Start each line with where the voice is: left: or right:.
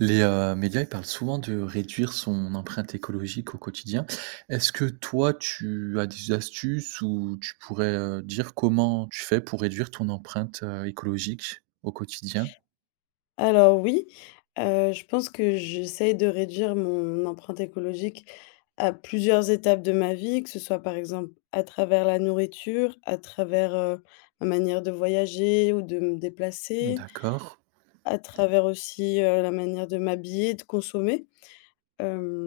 right: Les, médias, ils parlent souvent de réduire son empreinte écologique au quotidien. Est-ce que toi, tu as des astuces ou tu pourrais, dire comment tu fais pour réduire ton empreinte, écologique au quotidien?
left: Alors oui, je pense que j'essaye de réduire mon empreinte écologique à plusieurs étapes de ma vie, que ce soit par exemple à travers la nourriture, à travers, ma manière de voyager ou de me déplacer,
right: D'accord.
left: à travers aussi, la manière de m'habiller, de consommer,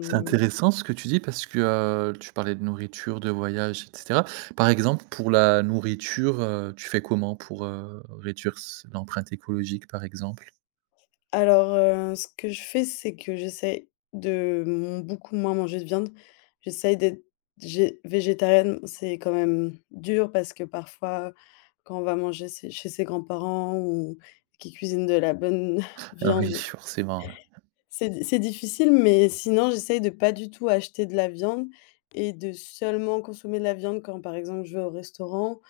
right: C'est intéressant ce que tu dis parce que, tu parlais de nourriture, de voyage et cetera. Par exemple, pour la nourriture, tu fais comment pour, réduire s l'empreinte écologique, par exemple?
left: Alors, ce que je fais, c'est que j'essaie de, beaucoup moins manger de viande. J'essaie d'être gé végétarienne. C'est quand même dur parce que parfois, quand on va manger ses chez ses grands-parents ou qui cuisinent de la bonne
right: Ah oui,
left: viande,
right: forcément.
left: c'est difficile, mais sinon j'essaie de pas du tout acheter de la viande et de seulement consommer de la viande quand, par exemple, je vais au restaurant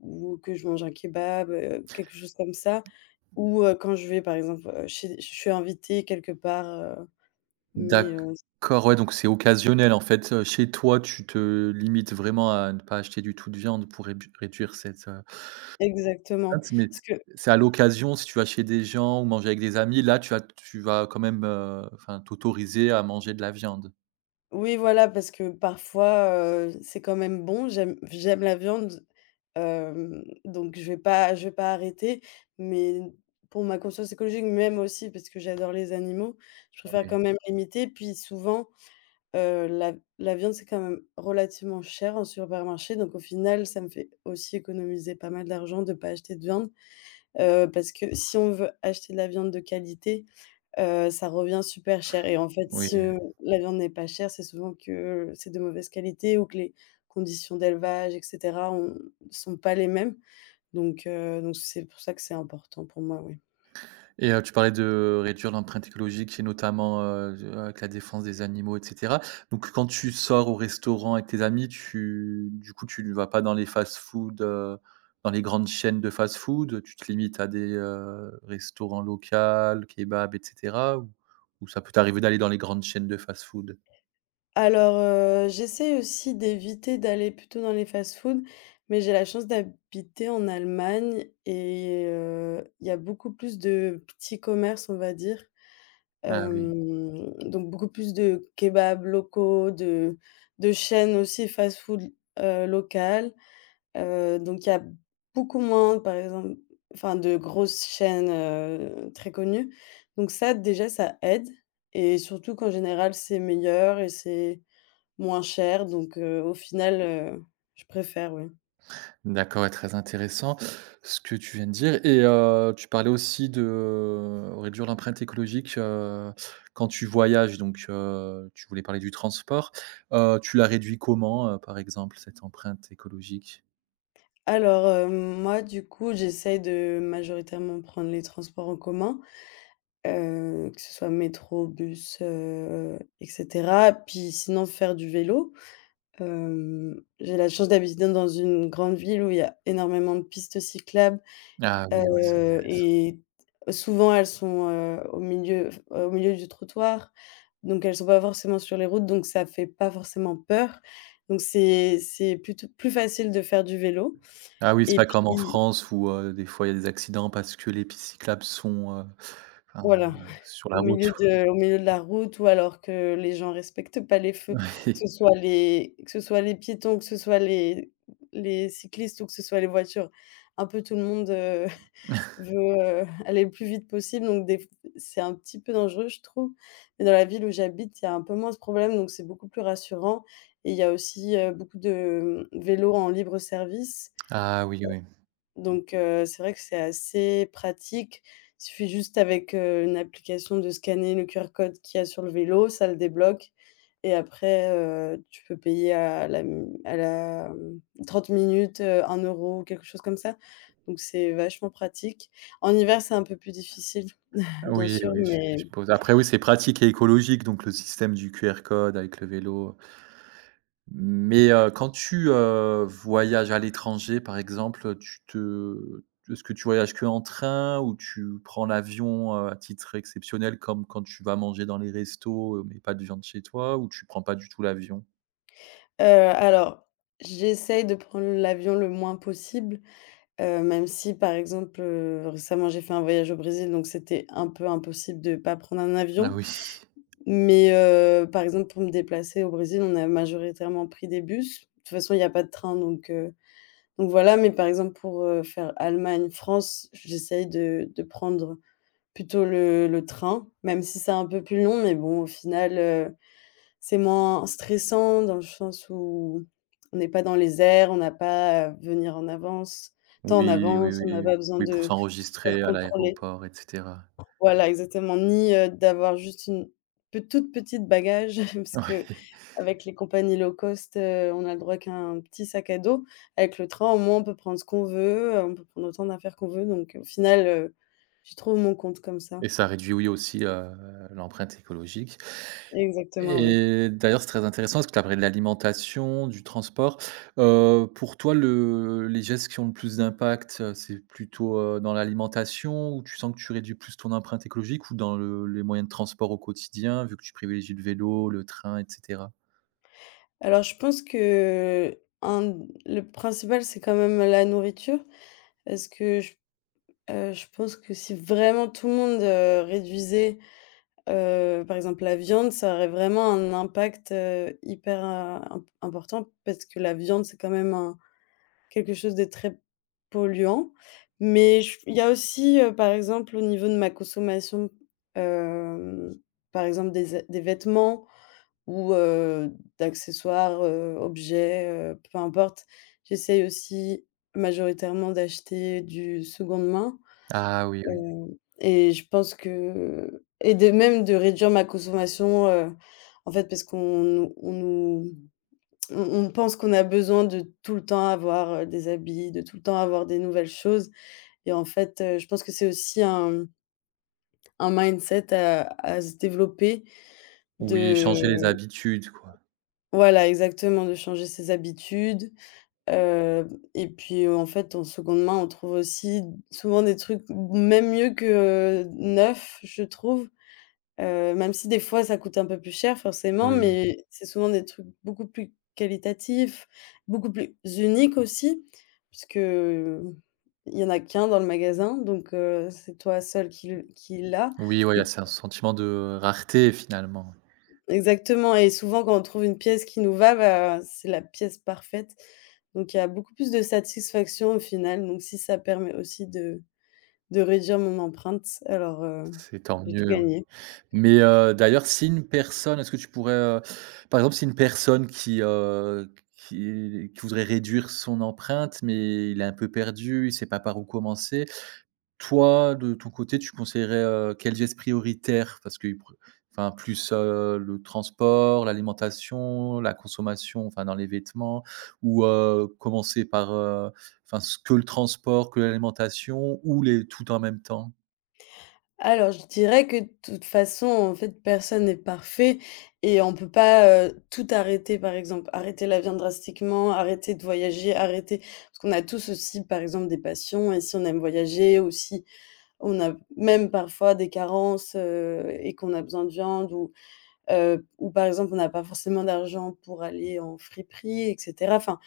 left: ou que je mange un kebab, quelque chose comme ça. Ou, quand je vais par exemple, chez je suis invitée quelque part, heu, mais,
right: D'accord, ouais, donc c'est occasionnel en fait. Chez toi, tu te limites vraiment à ne pas acheter du tout de viande pour rédu réduire cette, heu, ah
left: exactement.
right: mais
left: Parce que
right: c'est à l'occasion, si tu vas chez des gens ou manger avec des amis, là tu vas quand même, enfin t'autoriser à manger de la viande?
left: oui voilà, parce que parfois, c'est quand même bon, j'aime la viande, donc je vais pas arrêter. Mais pour ma conscience écologique, même aussi parce que j'adore les animaux, je préfère quand
right: Oui,
left: même limiter. Puis souvent Heu, la la viande, c'est quand même relativement cher en supermarché, donc au final, ça me fait aussi économiser pas mal d'argent de ne pas acheter de viande, parce que si on veut acheter de la viande de qualité, ça revient super cher et en fait,
right: oui.
left: si, la viande n'est pas chère, c'est souvent que c'est de mauvaise qualité ou que les conditions d'élevage et cetera ont sont pas les mêmes, donc c'est pour ça que c'est important pour moi, oui.
right: Et tu parlais de réduire l'empreinte écologique et notamment, de avec la défense des animaux et cetera. Donc quand tu sors au restaurant avec tes amis, tu du coup, tu ne vas pas dans les fast-food, dans les grandes chaînes de fast-food? Tu te limites à des, restaurants locaux, kebabs et cetera? Ou ça peut t'arriver d'aller dans les grandes chaînes de fast-food?
left: Alors, j'essaie aussi d'éviter d'aller plutôt dans les fast foods mais j'ai la chance d'habiter en Allemagne et il y a beaucoup plus de petits commerces, on va dire.
right: Ah oui.
left: Donc beaucoup plus de kebabs locaux, de chaînes aussi fast-food, locales. Donc il y a beaucoup moins, par exemple enfin de grosses chaînes, très connues. Donc ça déjà, ça aide et surtout qu'en général, c'est meilleur et c'est moins cher donc au final, je préfère, oui.
right: D'accord et très intéressant ce que tu viens de dire et tu parlais aussi de, réduire l'empreinte écologique, quand tu voyages donc tu voulais parler du transport. Tu la réduis comment, par exemple, cette empreinte écologique?
left: Alors, moi du coup, j'essaye de majoritairement prendre les transports en commun, que ce soit métro, bus, et cetera. Puis sinon faire du vélo. J'ai la chance d'habiter dans une grande ville où il y a énormément de pistes cyclables.
right: Ah oui, ouais, c'est intéressant.
left: Et souvent elles sont, au milieu du trottoir, donc elles sont pas forcément sur les routes, donc ça fait pas forcément peur. Donc c'est plutôt plus facile de faire du vélo
right: Ah oui, c'est
left: et
right: pas comme en
left: puis
right: France où, des fois il y a des accidents parce que les pistes cyclables sont, enfin,
left: voilà,
right: sur la route.
left: au milieu de la route ou alors que les gens respectent pas les feux, que ce soit les piétons, que ce soit les cyclistes ou que ce soit les voitures, un peu tout le monde, veut, aller le plus vite possible donc des f c'est un petit peu dangereux, je trouve. Mais dans la ville où j'habite, il y a un peu moins ce problème donc c'est beaucoup plus rassurant et il y a aussi, beaucoup de, vélos en libre service
right: Ah oui, oui.
left: donc c'est vrai que c'est assez pratique. Il suffit juste avec, une application de scanner le QR code qu'il y a sur le vélo, ça le débloque et après, tu peux payer à la, 30 minutes, 1 €, quelque chose comme ça. Donc c'est vachement pratique. En hiver, c'est un peu plus difficile, bien
right: Oui,
left: sûr,
right: oui, je
left: mais
right: suppose. Après oui, c'est pratique et écologique donc le système du QR code avec le vélo. Mais quand tu, voyages à l'étranger, par exemple, tu te est-ce que tu voyages que en train ou tu prends l'avion, à titre exceptionnel comme quand tu vas manger dans les restos, mais pas de viande chez toi ou tu prends pas du tout l'avion?
left: alors, j'essaye de prendre l'avion le moins possible, même si, par exemple, récemment, j'ai fait un voyage au Brésil, donc c'était un peu impossible de ne pas prendre un
right: Ah
left: avion.
right: oui.
left: Mais par exemple, pour me déplacer au Brésil, on a majoritairement pris des bus. De toute façon, il y a pas de train, donc voilà, mais par exemple pour, faire Allemagne-France, j'essaye de prendre plutôt le train, même si c'est un peu plus long, mais bon, au final, c'est moins stressant dans le sens où on n'est pas dans les airs, on n'a pas à venir en avance tant en
right: Oui, oui,
left: avance, on n'a pas
right: oui.
left: besoin
right: Oui, pour
left: de se faire
right: s'enregistrer à
left: contrôler.
right: l'aéroport et cetera.
left: Voilà, exactement, ni, d'avoir juste une pe toute petite bagage parce que
right: Ouais
left: avec les compagnies low cost, on a le droit qu'à un petit sac à dos. Avec le train, au moins, on peut prendre ce qu'on veut, on peut prendre autant d'affaires qu'on veut donc au final, je trouve mon compte comme ça.
right: et ça réduit, oui, aussi, l'empreinte écologique.
left: Exactement, oui.
right: Et d'ailleurs, c'est très intéressant parce que tu as parlé de l'alimentation, du transport. Pour toi, le les gestes qui ont le plus d'impact, c'est plutôt, dans l'alimentation où tu sens que tu réduis plus ton empreinte écologique ou dans le les moyens de transport au quotidien, vu que tu privilégies le vélo, le train et cetera?
left: Alors je pense que d le principal, c'est quand même la nourriture parce que je pense que si vraiment tout le monde, réduisait par exemple, la viande, ça aurait vraiment un impact, hyper, important parce que la viande, c'est quand même un quelque chose de très polluant. Mais je il y a aussi, par exemple, au niveau de ma consommation, hem, par exemple des vêtements ou, d'accessoires, objets, peu importe. J'essaye aussi majoritairement d'acheter du seconde main.
right: Ah oui, oui.
left: Hem et je pense que et de même de réduire ma consommation, en fait, parce qu'on nous on nous on pense qu'on a besoin de tout le temps avoir, des habits, de tout le temps avoir des nouvelles choses et en fait, je pense que c'est aussi un mindset à se développer de
right: Oui, changer les habitudes, quoi.
left: voilà, exactement, de changer ses habitudes, heu et puis, en fait, en seconde main, on trouve aussi souvent des trucs même mieux que, neufs, je trouve. Même si des fois ça coûte un peu plus cher forcément, mmh,
right: Oui.
left: mais c'est souvent des trucs beaucoup plus qualitatifs, beaucoup plus uniques aussi, puisque, il y en a qu'un dans le magasin, donc c'est toi seul qui l'a
right: Oui, ouais, il y
left: et
right: a
left: p
right: c'est un sentiment de rareté finalement.
left: exactement et souvent quand on trouve une pièce qui nous va, bah, c'est la pièce parfaite, donc il y a beaucoup plus de satisfaction au final, donc si ça permet aussi de réduire mon empreinte, alors,
right: C'est tant
left: j'ai tout
right: mieux.
left: gagné.
right: Mais, d'ailleurs, si une personne est-ce que tu pourrais, par exemple, si une personne qui, qui voudrait réduire son empreinte, mais il est un peu perdu, il ne sait pas par où commencer. Toi, de ton côté, tu conseillerais, quel geste prioritaire? Parce que, pr enfin, plus, le transport, l'alimentation, la consommation, enfin, dans les vêtements ou, commencer par, enfin, s que le transport, que l'alimentation ou les tout en même temps?
left: Alors, je dirais que de toute façon, en fait, personne n'est parfait et on peut pas, tout arrêter, par exemple. Arrêter la viande drastiquement, arrêter de voyager, arrêter parce qu'on a tous aussi, par exemple, des passions et si on aime voyager ou si on a même parfois des carences, et qu'on a besoin de viande ou par exemple, on n'a pas forcément d'argent pour aller en friperie et cetera. Enfin,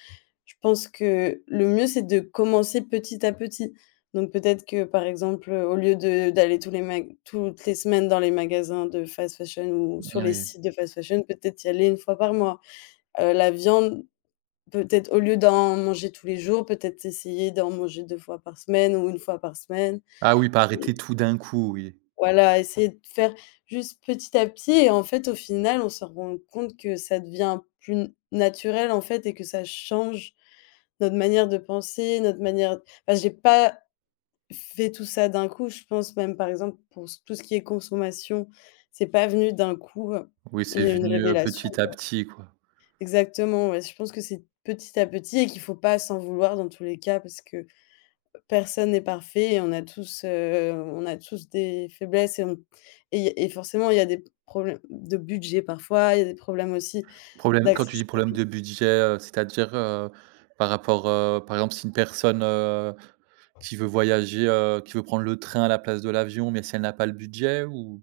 left: je pense que le mieux, c'est de commencer petit à petit. Donc peut-être que, par exemple, au lieu de d'aller tous les mag toutes les semaines dans les magasins de fast fashion ou sur
right: Eh
left: les
right: oui.
left: sites de fast fashion, peut-être y aller une fois par mois. La viande, peut-être au lieu d'en manger tous les jours, peut-être essayer d'en manger 2 fois par semaine ou une fois par semaine
right: Ah oui, pas arrêter
left: et
right: tout d'un coup, oui.
left: voilà, essayer de faire juste petit à petit et en fait, au final, on se rend compte que ça devient plus naturel, en fait et que ça change notre manière de penser, notre manière enfin, j'ai pas fait tout ça d'un coup, je pense même par exemple pour s tout ce qui est consommation, c'est pas venu d'un coup,
right: Oui, c'est
left: j'ai eu une
right: venu,
left: révélation.
right: petit à petit, quoi.
left: Exactement, ouais, je pense que c'est petit à petit et qu'il faut pas s'en vouloir dans tous les cas parce que personne n'est parfait et on a tous des faiblesses et forcément il y a des problèmes de budget parfois, il y a des problèmes aussi
right: Problème quand tu dis problème
left: d'accessibilité.
right: de budget, c'est-à-dire, par rapport, par exemple, si une personne, qui veut voyager, qui veut prendre le train à la place de l'avion, mais si elle n'a pas le budget ou?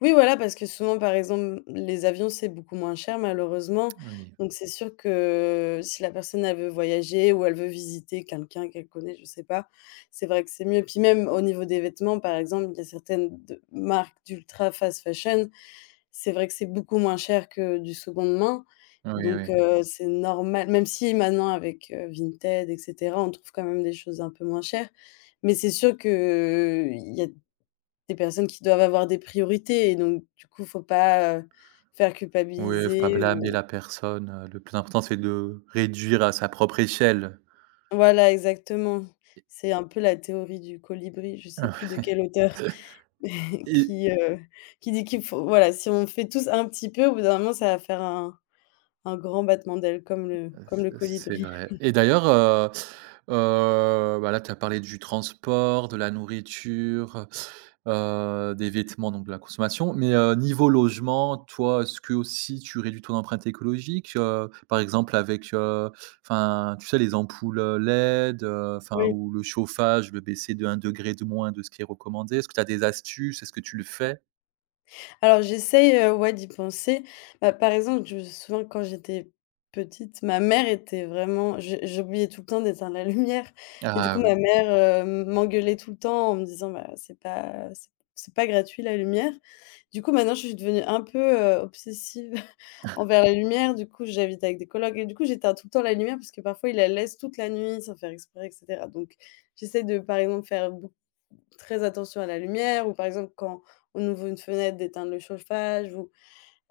left: Oui, voilà, parce que souvent, par exemple, les avions, c'est beaucoup moins cher, malheureusement.
right: Oui,
left: Donc, c'est sûr que si la personne, elle veut voyager ou elle veut visiter quelqu'un qu'elle connaît, je sais pas, c'est vrai que c'est mieux. Puis même au niveau des vêtements, par exemple, il y a certaines marques d'ultra fast fashion, c'est vrai que c'est beaucoup moins cher que du seconde main.
right: oui, oui.
left: Donc, c'est normal, même si maintenant, avec Vinted, etc., on trouve quand même des choses un peu moins chères. Mais c'est sûr qu'il y a des personnes qui doivent avoir des priorités et donc du coup, faut pas, faire
right: Oui, faut pas
left: culpabiliser
right: blâmer
left: ou
right: la personne, le plus important, c'est de réduire à sa propre échelle.
left: voilà, exactement. C'est un peu la théorie du colibri, je sais plus de quel auteur
right: Et
left: qui, heu, qui dit qu'il faut voilà, si on fait tous un petit peu, au bout d'un moment, ça va faire un grand battement d'ailes comme le
right: c'est
left: colibri.
right: vrai et d'ailleurs, bah, là, tu as parlé du transport, de la nourriture, des vêtements, donc de la consommation, mais niveau logement, toi, est-ce que aussi tu réduis ton empreinte écologique? Par exemple avec, enfin, tu sais, les ampoules, LED, enfin
left: Oui.
right: ou le chauffage, le baisser de un degré de moins de ce qui est recommandé. Est-ce que tu as des astuces? Est-ce que tu le fais?
left: Alors j'essaye, ouais, d'y penser. Bah, par exemple, je me souviens quand j'étais petite, ma mère était vraiment je j'oubliais tout le temps d'éteindre la lumière et du coup
right: Ah oui.
left: ma mère, m'engueulait tout le temps en me disant: «Bah, c'est pas gratuit la lumière». Du coup, maintenant, je suis devenue un peu, obsessive envers la lumière. Du coup, j'habite avec des colocs et du coup, j'éteins tout le temps la lumière parce que parfois, ils la laissent toute la nuit sans faire exprès et cetera. Donc j'essaie de, par exemple, faire très attention à la lumière ou par exemple quand on ouvre une fenêtre d'éteindre le chauffage ou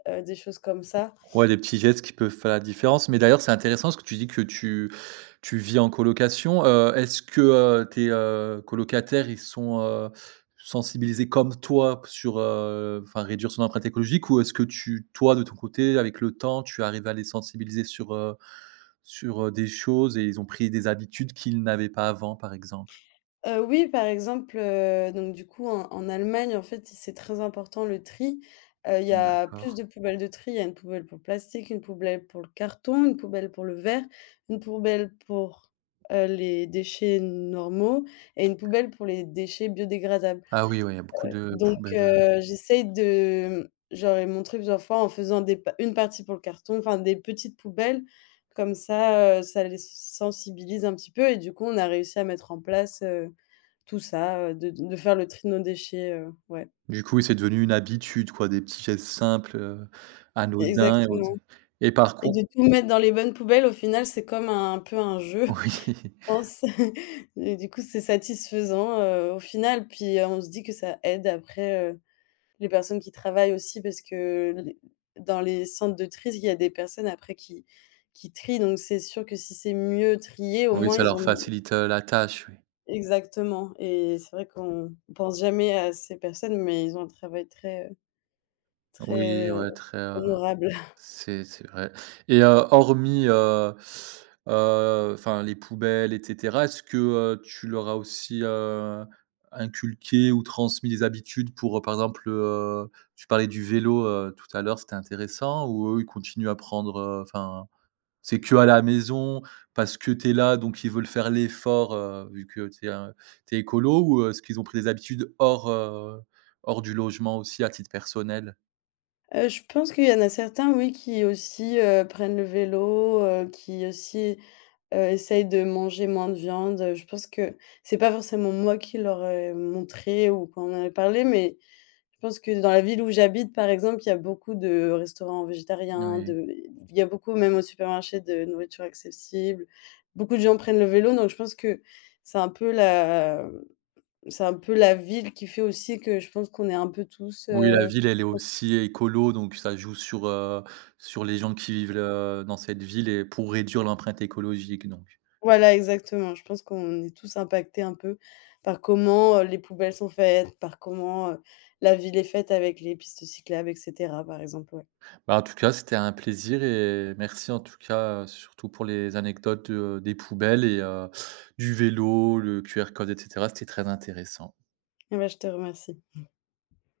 left: des choses comme ça.
right: Ouais, des petits gestes qui peuvent faire la différence. Mais d'ailleurs, c'est intéressant ce que tu dis que tu vis en colocation. Est-ce que, tes, colocataires, ils sont, sensibilisés comme toi sur, enfin réduire son empreinte écologique? Ou est-ce que tu toi, de ton côté, avec le temps, tu arrives à les sensibiliser sur, sur, des choses et ils ont pris des habitudes qu'ils n'avaient pas avant, par exemple?
left: Oui, par exemple, donc du coup en Allemagne, en fait, c'est très important le tri. Il y a
right: D'accord.
left: plus de poubelles de tri, il y a une poubelle pour le plastique, une poubelle pour le carton, une poubelle pour le verre, une poubelle pour, les déchets normaux et une poubelle pour les déchets biodégradables.
right: Ah oui, ouais, il y a beaucoup de
left: Donc
right: poubelles.
left: j'essaye de j'aurais montré plusieurs fois en faisant des pa une partie pour le carton, enfin des petites poubelles comme ça, ça les sensibilise un petit peu et du coup, on a réussi à mettre en place, tout ça, de faire le tri de nos déchets, ouais.
right: Du coup, oui, c'est devenu une habitude quoi, des petits gestes simples, anodins et audi
left: Exactement
right: et par
left: et de
right: con.
left: tout mettre dans les bonnes poubelles au final, c'est comme un peu un jeu, je
right: Oui,
left: pense et du coup, c'est satisfaisant, au final, puis on se dit que ça aide après, les personnes qui travaillent aussi parce que les dans les centres de tri, il y a des personnes après qui trient, donc c'est sûr que si c'est mieux trié, au
right: oui,
left: moins
right: ça
left: ils
right: leur
left: ont
right: facilite, la tâche, oui.
left: exactement et c'est vrai qu'on pense jamais à ces personnes, mais ils ont un travail très,
right: Oui,
left: très
right: ouais, très,
left: honorable.
right: c'est vrai et hormis, enfin, les poubelles et cetera, est-ce que, tu leur as aussi, inculqué ou transmis des habitudes pour, par exemple, tu parlais du vélo, tout à l'heure, c'était intéressant ou eux, ils continuent à prendre, enfin c'est que à la maison, parce que tu es là, donc ils veulent faire l'effort, vu que tu es, écolo ou, est-ce qu'ils ont pris des habitudes hors, hors du logement aussi à titre personnel?
left: Je pense qu'il y en a certains, oui, qui aussi, prennent le vélo, qui aussi, essayent de manger moins de viande. Je pense que c'est pas forcément moi qui leur ai montré ou qu'on en a parlé, mais je pense que dans la ville où j'habite, par exemple, il y a beaucoup de restaurants végétariens,
right: Oui.
left: de il y a beaucoup même au supermarché de nourriture accessible. Beaucoup de gens prennent le vélo, donc je pense que c'est un peu la c'est un peu la ville qui fait aussi que je pense qu'on est un peu tous,
right: Oui, la ville, elle est
left: on
right: aussi écolo, donc ça joue sur, sur les gens qui vivent, dans cette ville et pour réduire l'empreinte écologique, donc.
left: voilà exactement. Je pense qu'on est tous impactés un peu par comment, les poubelles sont faites, par comment, la ville est faite avec les pistes cyclables et cetera, par exemple, ouais.
right: Bah, en tout cas, c'était un plaisir et merci en tout cas, surtout pour les anecdotes, des poubelles et du vélo, le QR code et cetera, c'était très intéressant.
left: Eh bah, je te remercie.